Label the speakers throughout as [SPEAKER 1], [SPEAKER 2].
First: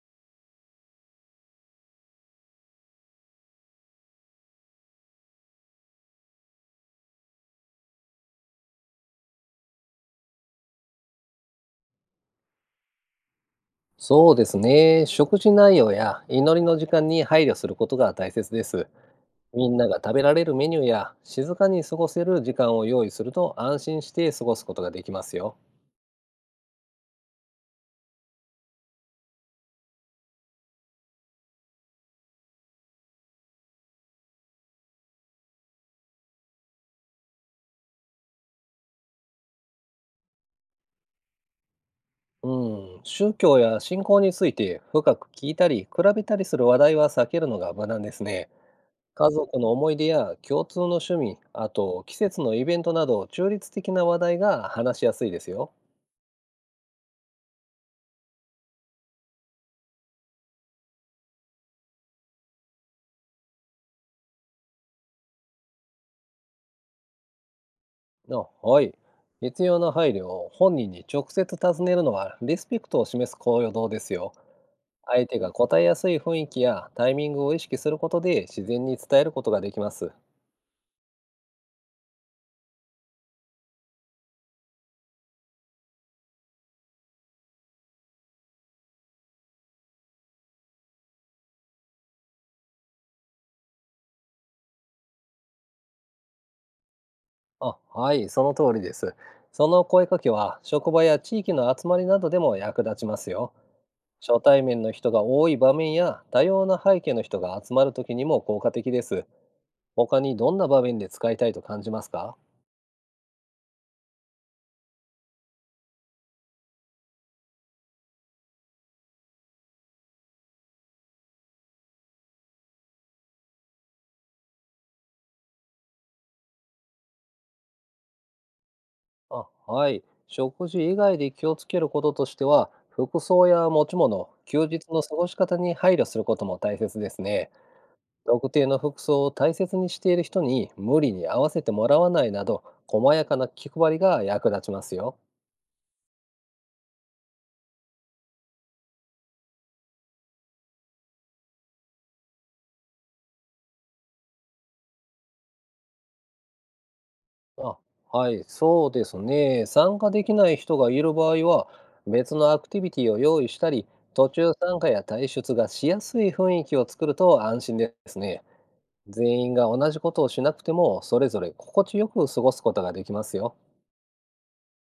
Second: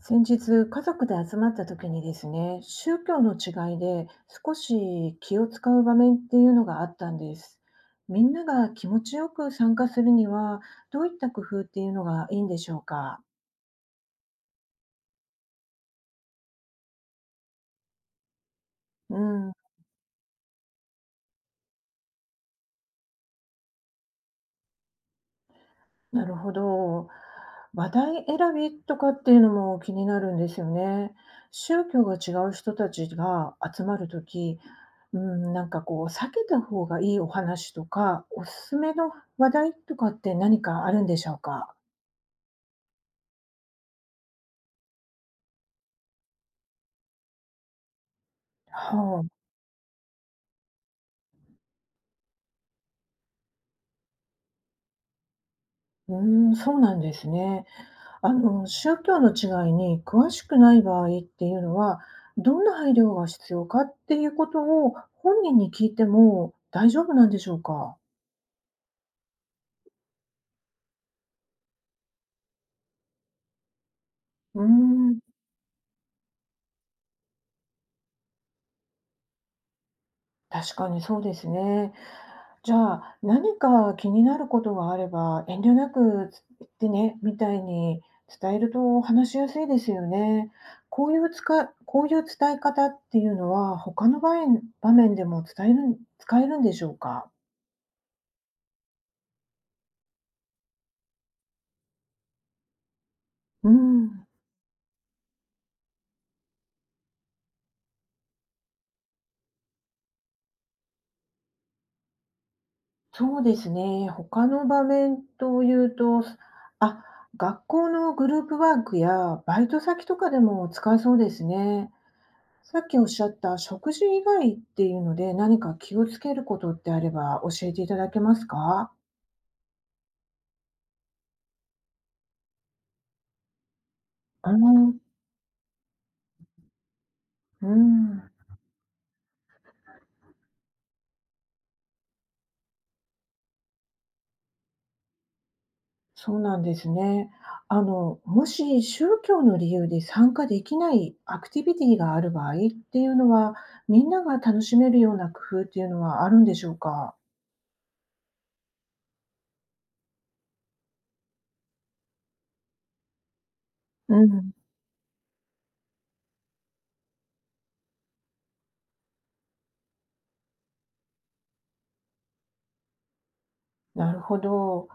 [SPEAKER 1] 先日、家族で集まった時にですね、宗教の違いで少し気を使う場面っていうのがあったんです。みんなが気持ちよく参加するには、どういった工夫っていうのがいいんでしょうか。
[SPEAKER 2] そうですね。食事内容や祈りの時間に配慮することが大切です。
[SPEAKER 1] うん。
[SPEAKER 2] みんなが食べられるメニューや静かに過ごせる時間を用意すると、安心して過ごすことができますよ。
[SPEAKER 1] なるほど。話題選びとかっていうのも気になるんですよね。宗教が違う人たちが集まる時、うん、こう避けた方がいいお話とか、おすすめの話題とかって何かあるんでしょうか。
[SPEAKER 2] うん、宗教や信仰について深く聞いたり比べたりする話題は避けるのが無難ですね。
[SPEAKER 1] はあ、
[SPEAKER 2] 家族の思い出や共通の趣味、あと季節のイベントなど、中立的な話題が話しやすいですよ。
[SPEAKER 1] うーん、そうなんですね。宗教の違いに詳しくない場合っていうのは、どんな配慮が必要かっていうことを本人に聞いても大丈夫なんでしょうか？
[SPEAKER 2] あ、はい。必要な配慮を本人に直接尋ねるのは、リスペクトを示す行動ですよ。
[SPEAKER 1] うーん、
[SPEAKER 2] 相手が答えやすい雰囲気やタイミングを意識することで、自然に伝えることができます。
[SPEAKER 1] 確かにそうですね。じゃあ、何か気になることがあれば、遠慮なくつ言ってね、みたいに伝えると話しやすいですよね。こういうつかこういう伝え方っていうのは、他の場面でも伝えるん使えるんでしょうか？
[SPEAKER 2] あ、はい、その通りです。その声かけは職場や地域の集まりなどでも役立ちますよ。
[SPEAKER 1] うん、
[SPEAKER 2] 初対面の人が多い場面や、多様な背景の人が集まる時にも効果的です。他にどんな場面で使いたいと感じますか？
[SPEAKER 1] そうですね。他の場面というと、あ、学校のグループワークやバイト先とかでも使えそうですね。さっきおっしゃった食事以外っていうので、何か気をつけることってあれば教えていただけますか？
[SPEAKER 2] あ、はい。食事以外で気をつけることとしては、服装や持ち物、
[SPEAKER 1] ああ、
[SPEAKER 2] 休日の過ごし方に配慮することも大切ですね。
[SPEAKER 1] うん、
[SPEAKER 2] 特定の服装を大切にしている人に無理に合わせてもらわないなど、細やかな気配りが役立ちますよ。
[SPEAKER 1] そうなんですね。もし宗教の理由で参加できないアクティビティがある場合っていうのは、みんなが楽しめるような工夫っていうのはあるんでしょうか？
[SPEAKER 2] あ、はい、そうですね。参加できない人がいる場合は、別のアクティビティを用意したり、
[SPEAKER 1] う
[SPEAKER 2] 途中
[SPEAKER 1] ん。
[SPEAKER 2] 参加や退出がしやすい雰囲気を作ると安心ですね。全員が同じことをしなくても、それぞれ心地よく過ごすことができますよ。
[SPEAKER 1] なるほど。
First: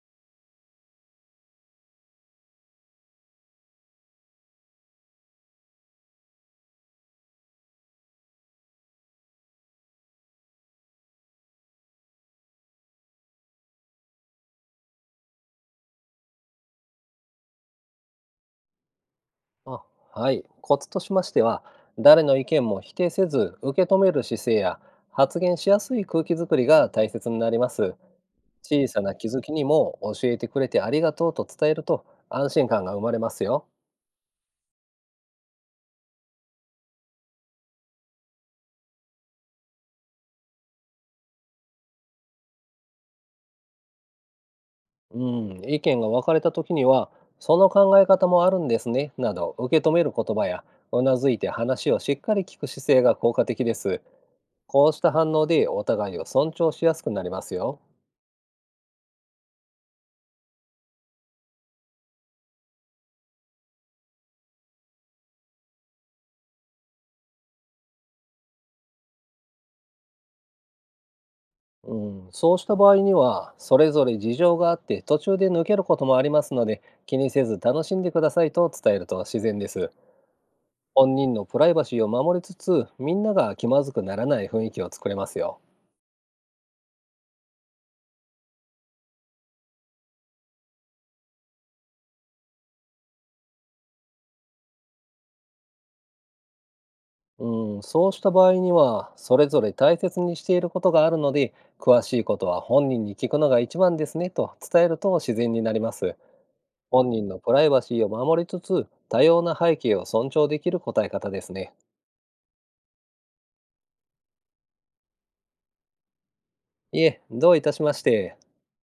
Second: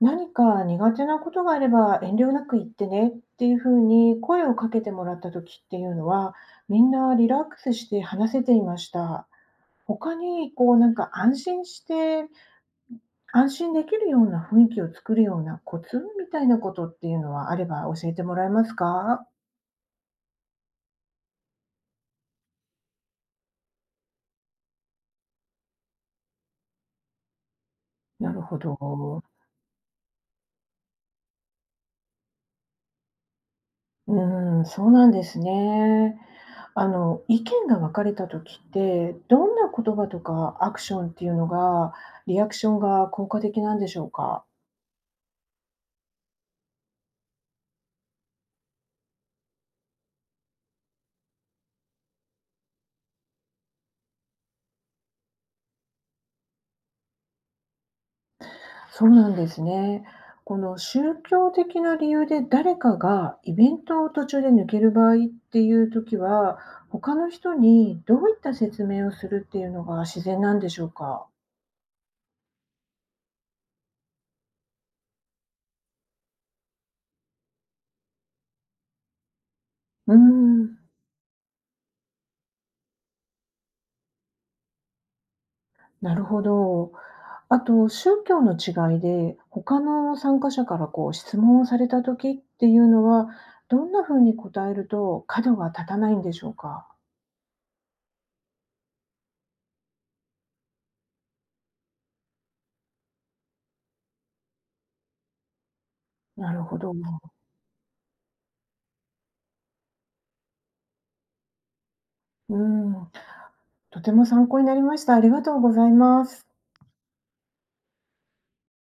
[SPEAKER 1] 何か苦手なことがあれば遠慮なく言ってねっていうふうに声をかけてもらった時っていうのは、みんなリラックスして話せていました。他にこう安心して、安心できるような雰囲気を作るようなコツみたいなことっていうのはあれば教えてもらえますか？
[SPEAKER 2] あ、はい。コツとしましては、誰の意見も否定せず、受け止める姿勢や、発言しやすい空気づくりが大切になります。
[SPEAKER 1] なるほ
[SPEAKER 2] 小さな
[SPEAKER 1] ど。
[SPEAKER 2] 気づきにも、教えてくれてありがとうと伝えると、安心感が生まれますよ。
[SPEAKER 1] うーん、そうなんですね。意見が分かれた時って、どんな言葉とかアクションっていうのが、リアクションが効果的なんでしょうか？
[SPEAKER 2] うん、意見が分かれた時には、その考え方もあるんですね、など受け止める言葉や、うなずいて話をしっかり聞く姿勢が効果的です。こうした反応で、お互いを尊重しやすくなりますよ。
[SPEAKER 1] そうなんですね。この宗教的な理由で誰かがイベントを途中で抜ける場合っていう時は、他の人にどういった説明をするっていうのが自然なんでしょうか？
[SPEAKER 2] うん、そうした場合には、それぞれ事情があって途中で抜けることもありますので、気にせず楽しんでくださいと伝えると自然です。
[SPEAKER 1] うーん、
[SPEAKER 2] 本人のプライバシーを守りつつ、みんなが気まずくならない雰囲気を作れますよ。
[SPEAKER 1] なるほど。あと、宗教の違いで、他の参加者からこう質問をされた時っていうのは、どんな風に答えると角が立たないんでしょうか？
[SPEAKER 2] うん、そうした場合には、それぞれ大切にしていることがあるので、詳しいことは本人に聞くのが一番ですねと伝えると自然になります。
[SPEAKER 1] なるほど。
[SPEAKER 2] 本人のプライバシーを守りつつ、多様な背景を尊重できる答え方ですね。
[SPEAKER 1] うん、とても参考になりました。ありがとうございます。
[SPEAKER 2] いえ、どういたしまして。